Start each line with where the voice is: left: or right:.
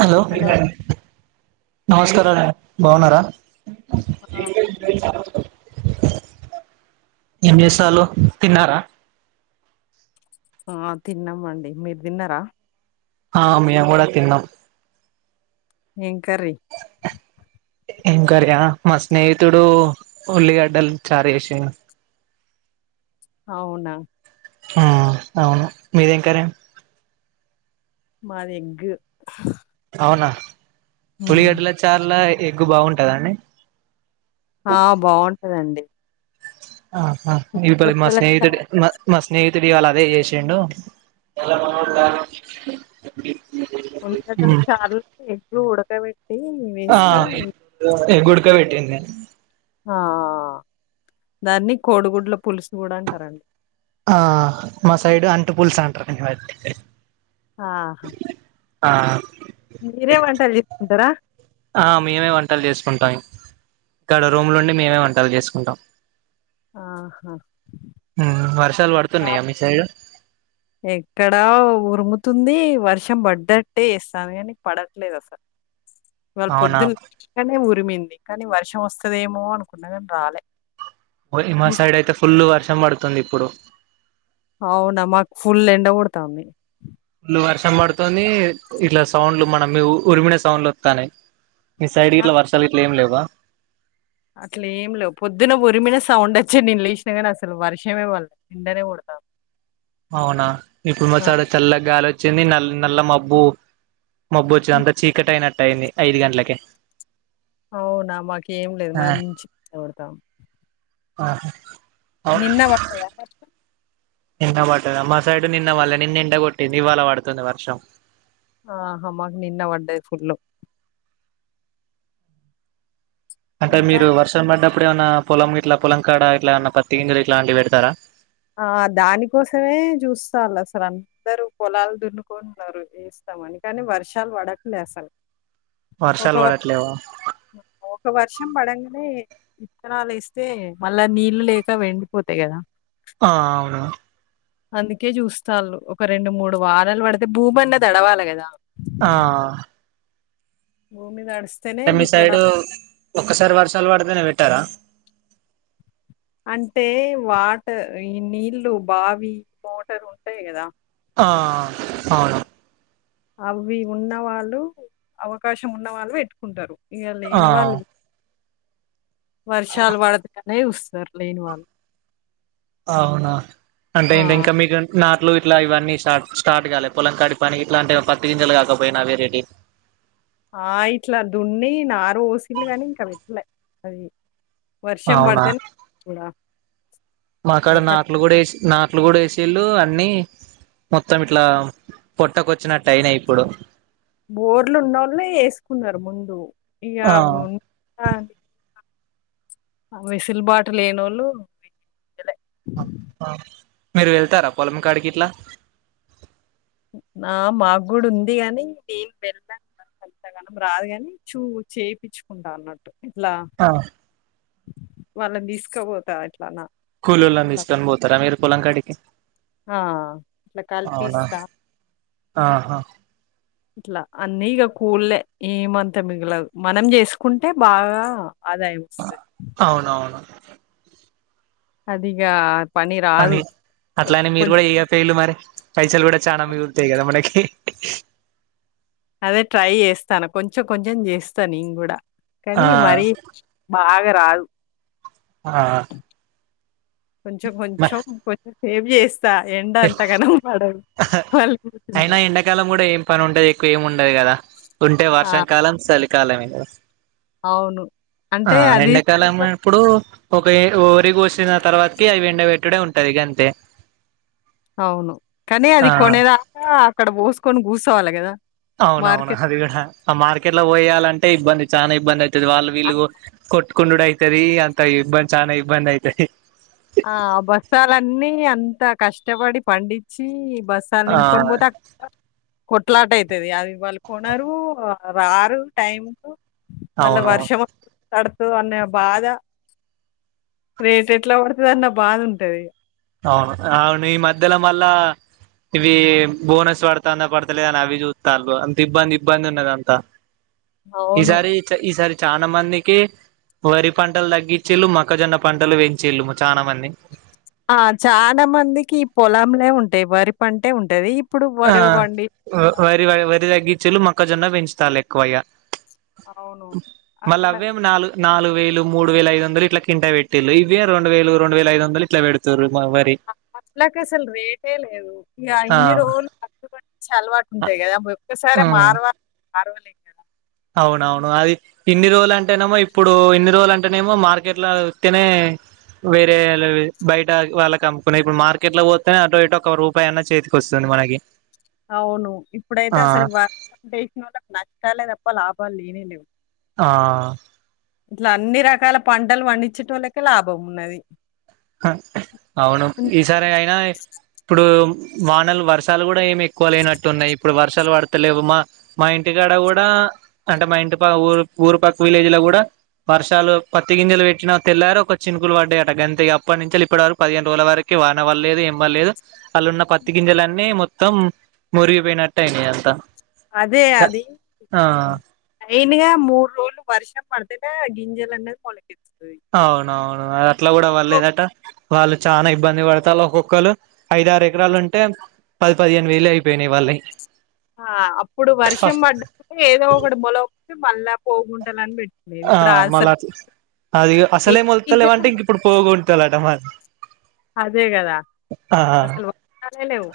right: Hello నమస్కారండి బాగున్నారా ఏం చేసాలు తిన్నారా
left: ఆ తిన్నాం అండి మీరు తిన్నారా
right: ఆ మీయం కూడా తిన్నాం
left: ఏం కర్రీ
right: ఏం కర్రీయ మా స్నేహితుడు ఉల్లిగడ్డలు చారు చేసిండు
left: అవునా
right: ఆ అవును మీరేం కరం
left: మాది ఎగ్
right: అవునా
left: హ్మ్.
right: తులిగడ్ల చార్ల ఎగ్గు బాగుంటుందండి
left: ఆ బాగుంటదండి
right: ఆహా ఇబ మా
left: ఉల్లిగడ్డల
right: స్నేహిత
left: చారు
right: మా స్నేహి తియాల అదే చేసండు
left: దుంట చార్లు ఎట్లు ఊడక
right: ఆ ఎగ్ ఉడుక వెట్టింది
left: ఆ దాన్ని కోడిగుడ్ల పులుసు కూడా అంటారండి
right: ఆ మా సైడు అంటు పుల్స్ అంటారు
left: ఆ
right: ఆ
left: మీరే వంటలు జెకుంటారా
right: ఆ మేమే వంటలు చేసుకుంటాం ఇక్కడ రూమ్ ల ఉండి మేమే వంటలు చేసుకుంటాం
left: ఆహా
right: వస్తున్నాయా మీ సైడ్
left: ఎక్కడా ఉరుముతుంది వర్షం పడ్డట్టే ఇస్తాను కానీ పడట్లేదు అసలు ఇవాళ
right: అవునా
left: పొద్దున్ననే ఉరిమింది కానీ వర్షం వస్తదేమో అనుకున్నా కానీ రాలే
right: ఇ మా
left: మీ సై
right: సైడ్ అయితే ఫుల్ వర్షం పడుతుంది ఇప్పుడు
left: అవునా మాకు ఫుల్ ఎండ కొడతంది
right: ఇళ వర్షం పడుతుంది ఇట్లా సౌండ్లు మన ఉరిమిన సౌండ్లు వస్తానేయి మీ సైడ్ ఇట్ల వర్షాలు ఇట్ల ఏం లేవా
left: అట్లే ఏం లేవు పొద్దున ఉరిమినట్టు సౌండ్ వచ్చి నేను లేసినా కానీ అసలు వర్షమే ఆ వల్లే ఏండనే కొడతంది
right: అవునా ఇప్పుడు మాడ చల్లగా గాలి వచ్చింది నల్ నల్ల మబ్బు మబ్బొ వచ్చు
left: హ్మ్.
right: అంతా చీకట అయినట్టు అయింది ఐదు గంటలకె
left: అవునా మాక ఏం లేదు మంచి చడతాం
right: ఆ
left: నిన్న వడ్డాద మరి
right: నిన్న వడ్డద మా సైడ్ నిన్న వల్లే నిన్న ఎండ కొట్టింది ఇవాళ వడుతది వర్షం
left: ఆహ మాకు నిన్న వడ్డది ఫుల్
right: అంటే
left: ఇంకా
right: మీరు వర్షం పడ్డప్పుడు ఏమైన్నా పొలం ఇట్లా పొలంకాడ ఇట్లాన్న పత్తికింజలు ఇట్లాంటివి పెడతారా
left: ఆ దాని కోసమే చూస్తాల అసలు అందరుూ పొలాలు దున్నుకొన్నారు వస్త అని కానీ వర్షాలు పడట్లే అసలు ఒక
right: వర్షాలు
left: వర్ష
right: పడట్లేవా
left: ఒక వర్షం పడంగ అ ఇత్తనాలు ఇస్తే మళ్ళా నీళ్లు లేక వెండిపోతాయి కదా
right: ఆ అవును
left: అందుకే చూస్తాళ్ళు ఒక రెండు మూడు వారాలు పడితే భూమి అన్న తడవాలి కదా
right: ఆ
left: భూమిదడు
right: అంటే మీ సైడు ఒక్కసారి వర్షాలు పడితేనే పెట్టారా
left: అంటే వాట ఈ నీళ్ళు బావి మోటర్ ఉంటాయి కదా
right: ఆ అవును
left: అవి ఉన్న వాళ్ళు అవకాశం ఉన్న వాళ్ళు ఎట్టుకుంటారు ఇగ
right: ఆ
left: లేనివాళ్లు వర్షాలు పడదు కానే వస్తారు లేని వాళ్ళు
right: అవునా అంటే
left: ఆ
right: ఏంటి ఇంకా మీకు నా ఇట్లు ఇట్లా ఇవన్నీ స్టార్ట్ స్టార్ట్ కాల పొంలకాడి పని ఇట్లా అంటే పత్తి గింజలు కాకపోయిన వేరేటి
left: ఆ ఇట్లా దున్ని నాబోసిండు గాని ఇంకా పెట్టలే అది వర్షం బ్యాడ్తేనే చూడా
right: మాక్కడ నట్లు కూడా వే నట్లు కూడా వేసి చెల్లు అన్ని మొత్తం ఇట్లా పొట్టకొచ్చినట్టు ఐనియ్ ఇప్పుడు
left: బోర్లు ఉన్న వాళ్ళ వేసుకున్నారు ముందు ఇక
right: ఆ
left: ఉ ఆ వెసులుబాటు లేనోళ్ళు
right: ఆ మీరు వెళ్తారా పొలం కాడికి ఇట్లా
left: ఆ మాగుడుఉంది గాని నేను వెళ్తాను ఎంతగానం రాదుగాని చూ చేయించుకుంటా అన్నట్టు ఇట్లా
right: ఆ
left: వాళ్ళని తీసుకోపోతా అట్లానా
right: కులోలాన్ తీసుకొని పోతారా మీరు పొలం కాడికి
left: ఆ ఇట్లా
right: అవునా
left: కలిపిస్తా
right: ఆహా
left: ఇట్లా అన్నీ ఇక కూళ్లే ఏమంతా మిగిలదు మనం చేసుకుంటే బాగా ఆదాయం వస్తది
right: అవునవును
left: అదిగా
right: అని అట్లానే మీరు కూడా ఏ ఫేయిలు మరి పైసలు కూడా చనా మిగుతాయి కదా చానా మనకి
left: అదే ట్రై చేస్తాను కొంచెం కొంచెం చేస్తాను నేన్కూడా
right: ఆ
left: కానీ మరి బాగా రాదు
right: ఆ
left: కొంచెం కొంచెం కొంచెం సేవ్ చేస్త పగలగొట్టుకుంటా.
right: అయినా ఎండాకాలం కూడా ఏం పని ఉంటది ఎక్కువ ఏమి ఉండదు కదా ఉంటే
left: ఆ!
right: వర్షాంకాలం సలికాలమే కదా
left: అవును.
right: ఆ
left: అంటే అది
right: ఎండాకాలమ
left: చూసా
right: ఆప్పుడు ఒక ఊరి కోసిన తర్వాతకి అవి ఎండబట్టుడే ఉంటదిగంతే
left: అవును కానీ అది కొనేదాకా అక్కడ పోసుకొని కూర్చోవాలి కదా
right: అవున అవును అది కూడా ఆ మార్కెట్లో పోయాలంటే ఇబ్బంది చాలా ఇబ్బంది అ వాళ్ళు వీళ్ళ
left: ఆ!
right: కొట్టుకుండు అయితది అంత ఇబ్బంది చా ఇబ్బంది అయితది
left: ఆ బస్థలాన్ని అంత కష్టపడి పండించి బస్తాల్
right: ఆ
left: నిప్కుని పోతాడ్ కొట్లాట అయితది అది వాళ్ళ కొనరు రారు టైం మళ్ళా
right: అవును
left: వర్షం తడ్ అన్న బాధ రేట్ ఎట్లా పడుతుంది అన్న బాధ ఉంటది
right: అవును అవును ఈ మధ్యలో మళ్ళ ఇవి బోనస్ పడాతందా పడతలేదని అవి చూతన్రు అంత ఇబ్బంది ఇబ్బంది ఉన్నదంతా
left: అవును.
right: ఈసారి చ ఈసారి చానా మందికి వరి పంటలు తగ్గించేళ్ళు మొక్కజొన్న పంటలు పెంచేళ్ళు చాలా మంది
left: ఆ చాలా మందికి పొలంలే ఉంటాయి వరి పంటే ఉంటది ఇప్పుడు
right: ఆ
left: వరి పండి
right: వరి వ వరి తగ్గించలు మొక్కజొన్న పెంచుతాలి ఎక్కువగా
left: అవును.
right: మళ్ళీ
left: అసల
right: అవేమి నాలుగు నాలుగు వేలు మూడు వేల ఐ వంద ఇలా కింటా పెట్టటి ఇవే రెం వేలు రెండు వేలఐదు వందలు ఇట్లా పెడతారు
left: అట్లకాషల్ రేటే లేదు ఇక
right: ఆ
left: ఇన్ని రోజులు అలవాటు ఉంటాయి కదా ఒక్కసారె
right: ఉమ్
left: మారవ మారవలే కదా
right: అవునవును అది ఇన్ని రోజులు అంటేనేమో ఇప్పుడు ఇన్ని రోజులుంటేనేమో మార్కెట్ల చూతనే వేరే అలది బయట వాళ్ళకి కంపుకున్నా ఇప్పుడు మార్కెట్లో పోతేనే అటుో ఇటు ఒక రూపాయ అన్న చేతికి వస్తుంది మనగీ
left: అవును ఇప్పుడైతే అసలు వర్ చేసిన వాళ్ళ నష్టాలే తప్ప లాభాలు లేనే లేవు
right: ఆ
left: ఇట్లా అన్ని రకాల పంటలు పందిచెంటోలకే లాభం ఉన్నది
right: ఆ అవును
left: హ్మ్.
right: ఈసారి అయినా ఇప్పుడు వానలు వర్షాలు కూడా ఏమి ఎక్కువ లేనట్టు ఉన్నాయి ఇప్పుడు వర్షాలు పడతలేవు మా మా ఇంటికాడ కూడా అంటే మా ఇంటి ఊరు ఊరుపాక్క విలేజ్లో కూడా వర్షాలు పత్తి గింజలు పెట్టినా తెల్లారె ఒక చినుకులు పడ్డాయియట గంత ఆప్పటి నుంచలు ఇప్పటివరకు పదిహేను రోజుల వరకు వానపలేదు ఏంపలేదు అల్ ఉన్న పత్తి గింజలన్నీ మొత్తం మురుగి పోయినటాయినై అంత
left: అదే అది లైన్గ మూడు రోజులు వర్షం పడ్తటే గింజల అనై క్వాలిటీ
right: అవునవును అ అట్లా
left: ఓ
right: కూడాపడ్లేదంట వాళ్ళు చాలా ఇబ్బంది పడతారు ఒక్కొక్కళ్రు ఐదు ఆరు ఎకరాలు ఉంటే పది పదిహేను వేలు అయిపోయినాయి వాళ్ళు ఎ
left: ఆ అప్పుడు వర్షం పడ్డ ఏదో ఒకటి మొల మళ్ళా పోకుంటాలని పెట్
right: ఆ మళ్ళ అది
left: ఏ
right: అసలే మొలతలేవంటే
left: సీజను
right: ఇంక ఇప్పుడు పోగుంటాలట మ
left: అదే కదా
right: ఆ
left: అసాల్ వర్షలే లేవు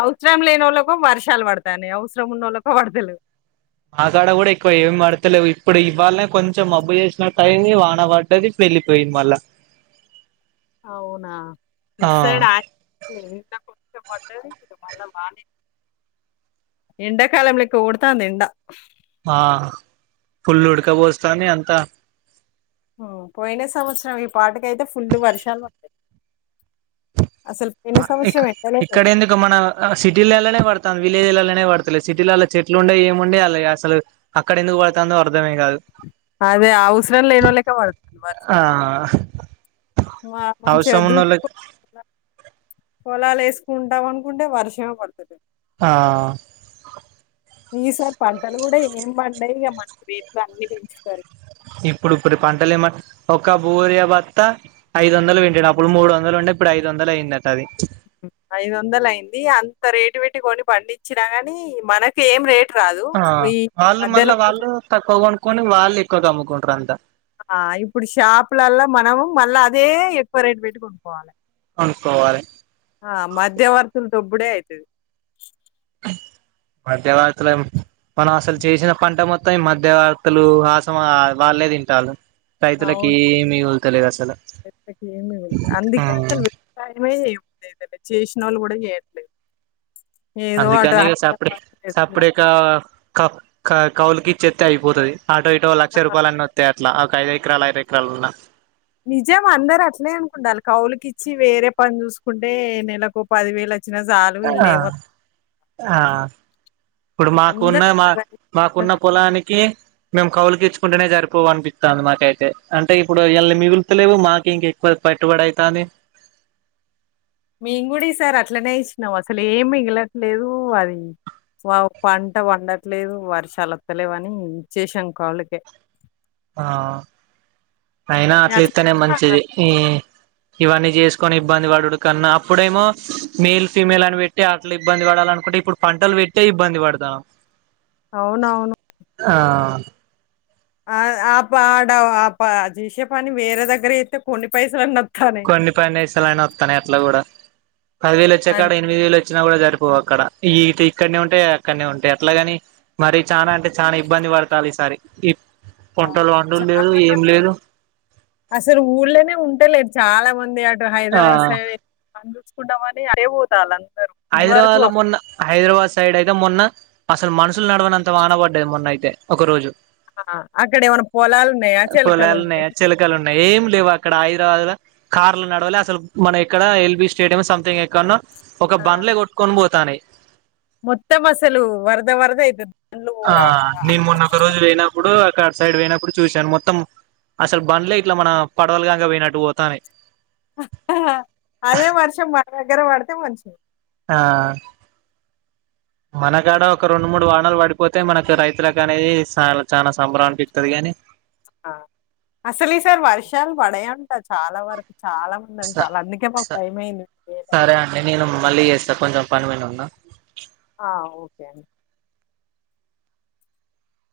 left: అవస్రం లేని వాళ్ళకి వర్షాలు పడతానై అవసరం ఉన్న వాళ్ళకి పడత్లెవ్
right: ఆకాడ కూడా ఎక్కువ ఏమి పడతలేవు ఇప్పుడు ఇవవాళనే కొంచెం మబ్బు చేసినట్టుయి వాన పడ్డది తెల్లిపోయిన్దిమాళ్ళ
left: అవునా ఇట్ సైడ్ లేదు ఇక్కడపడ్డది మళ్ళ మానే ఎండకాలంలెక్క కొడ్డాతంది ఎండ
right: ఆ ఫుల్లు ఉడకపోస్తాది అంతా
left: ఆ పోయిన సంవత్సరం ఇప్పటికైతే ఫుల్లు వర్షాలు ఉంనై
right: ఇ ఇక్కడ ఎందుకు మన సిటీలలోనే పడుతాంది విలేజ్లనే పడతాలే సిటీలల్లో చెట్లు ఉండయి ఏముండై అసలు అక్కడ ఎందుకు పడుతు అర్ధమే కాదు
left: అదే అవసరం లేనోళ్ళకే పడుతుంది వర్షం.
right: ఆ
left: మా మంచి
right: అవసరం
left: దూ
right: ఉన్నోళ్ళకి
left: పొలాలు వేసుకుంటాం అనుకుంటే వర్షమే పడుతుంది
right: ఆ
left: ఈసారి పంటలు కూడా ఏం పండాయి ఇక మన్కి రీట్లు అన్ని పెంచుతారు
right: ఇప్పుడు ఇప్పుడు పంటలు ఏమ ఒక బోరియ బత్తా ఐదు వందలు పెట్టాడు అప్పుడు మూడు వందలు ఉండే ఇప్పుడు ఐదు వందలయిదంట అది
left: ఐదు వందల అయింది అంత రేటు పెట్టి కొని పండించినా గాని మనక ఏం రేటు రాదు.
right: ఆ
left: ఈ
right: వాళ్ళు
left: మధ్యలో
right: మళ్ళా
left: ఉంటే-
right: వాళ్ళు తక్కువ కొనుకొని వాళ్ళు ఎక్కువ త అమ్ముకుంటారు అంతా
left: ఆ ఇప్పుడు షాపులల్లా మనం మళ్ళా అదే ఎక్కువ రేటు పెట్టి కొనుక్కోవాలి.
right: చూసుకోవాలే
left: ఆ మధ్యవర్తులు దొబ్బడే అయితది.
right: మధ్యవర్తులేం మనం అసలు చేసిన పంట మొత్తం ఈ మధ్యవర్తులు హాసం వాళ్ళే తింటారు. తయితులకి మీ ఉల్తలే అస్
left: రెస్పెట్ ఏమీ ఉంట అందుకే అసలు వ్యవసాయమే చేయ లేదండి చేసిన వాళ్ళు కూడా చేయట్లేదు. ఏదో అటు
right: అందుకని సప్పుడ
left: హైదరాబాద్ చేస్తున్నారు.
right: సప్పుడికావ క కౌలుకి ఇచ్చ ఎత్తే అయిపోతది ఆటో ఇటో లక్ష రూపాయలన్న వ తయారు ఇట్లా ఒక ఐదు ఎకరాలు ఐదు ఎకరాలున్నా
left: నిజం అందరు అట్లే అనుకుండాలి కౌలుకి ఇచ్చి వేరే పని చూసుకుంటే నెలకు పదివేలు
right: ఆ ఆ ఇప్పుడు మాకున్న
left: అందరూ
right: మా మాకున్న
left: అట్లనే.
right: పొలానికి మేము కౌలుకి ఇచ్చుకుంటేనే సరిపోవ అనిపిత్తంది మాకైతే అంటే ఇప్పుడు ఇళ్ల్ని మిగులుతలే లేవు మాకు ఇంక ఎక్కువ పెట్టుబడయితానే
left: మేము కూడా ఈసారి అట్లనే ఇచ్చినాం అసలు ఏం మిగిలట్లేదు అది వావ్ పంట వండట్లేదు వారు చలత్తలేవని చేసాం కాళ్ళకే
right: ఆ అయినా అట్లా ఇస్తేనే మంచిది ఈ ఇవన్నీ చేసుకుని ఇబ్బంది పడుడు కన్నా అప్పుడేమో మేల్ ఫీమేల్ అని పెట్టి అట్లా ఇబ్బంది పడాల అనుకుంటే ఇప్పుడు ప పంటలు పెట్టే ఇబ్బంది పడతాం.
left: అవునవును ఆ ఆబ్బ ఆడ ఆప్ప జీసేపాని వేరే దగ్గర అయితే కొన్ని పైసలు ఉన్న
right: కొన్ని పనేసలున వత్తాను ఎట్లా కూడా పదివేలు
left: అది
right: వచ్చేకాడ ఎనిమిదివేలే వచ్చిన కూడా జరిపువు అక్కడ ఇటు ఇక్కడనే ఉంటే అక్కడనే ఉంటాయి అట్లాగాని మరి చానా అంటే చానా ఇబ్బంది వడతాల ఈ సారి ఈ పంటలు పండుడు లేదు
left: చాలా
right: ఏం
left: మంది
right: లేదు
left: అసలు ఊళ్ళనే ఉంటేలే చాలా మంది అటు
right: ఆ
left: హైదరాబాద్ సై ప చూచుకుంటామని అటే పోతళ్ల
right: హైదరాబాద్ లో మొన్న హైదరాబాద్ సైడ్ అయితే మొన్న అసలు మనుషులు నడవనంత వాన పడ్డది మొన్న అయితే ఒక రోజు
left: ఆ! అక్కడేమన్నా పొలాలున్నాయా?
right: పొలాలు
left: చెలకలున్నాయా?
right: ఉన్నాయా చిలకలు ఉన్నాయి ఏమి లేవు అక్కడ హైదరాబాదు ల కార్లు నడవాలి అసలు మన ఇక్కడ ఎల్బి స్టేడియం సంథింగ్ ఎక్కన్నా ఒక బండ్లే కొట్టుకొని పోతానాయ్
left: మొత్త మసలు వరద వరద యితు
right: ఆ నేను మొన్నొ ఒక రోజు వెయినప్పుడు అక్కడ సైడ్ పోయినప్పుడు చూశాను మొత్తం అసలు బండ్లే ఇట్లా మన పడవలుగాక పోయినట్టు పోతానే
left: అహా అదే వర్షం మా దగ్గర వాడితే మనిషం
right: ఆ మనకాడ ఒక రెండు మూడు వానాలు పడిపోతే మనకు రైతులకు అనేది చ చాలా సంభరం అనిపితది కాగాని
left: అ అసలు ఈ సార్ వర్షాలు పడాయంట చాలా వరకు చాలా మంది
right: స
left: అంటాల అందుకే
right: స
left: భయం అయింది చేయలె
right: సరే అండి నేను మళ్ళీ చేస్తా కొంచెం పనిమీద ఉన్నా
left: ఆ ఓకే అండి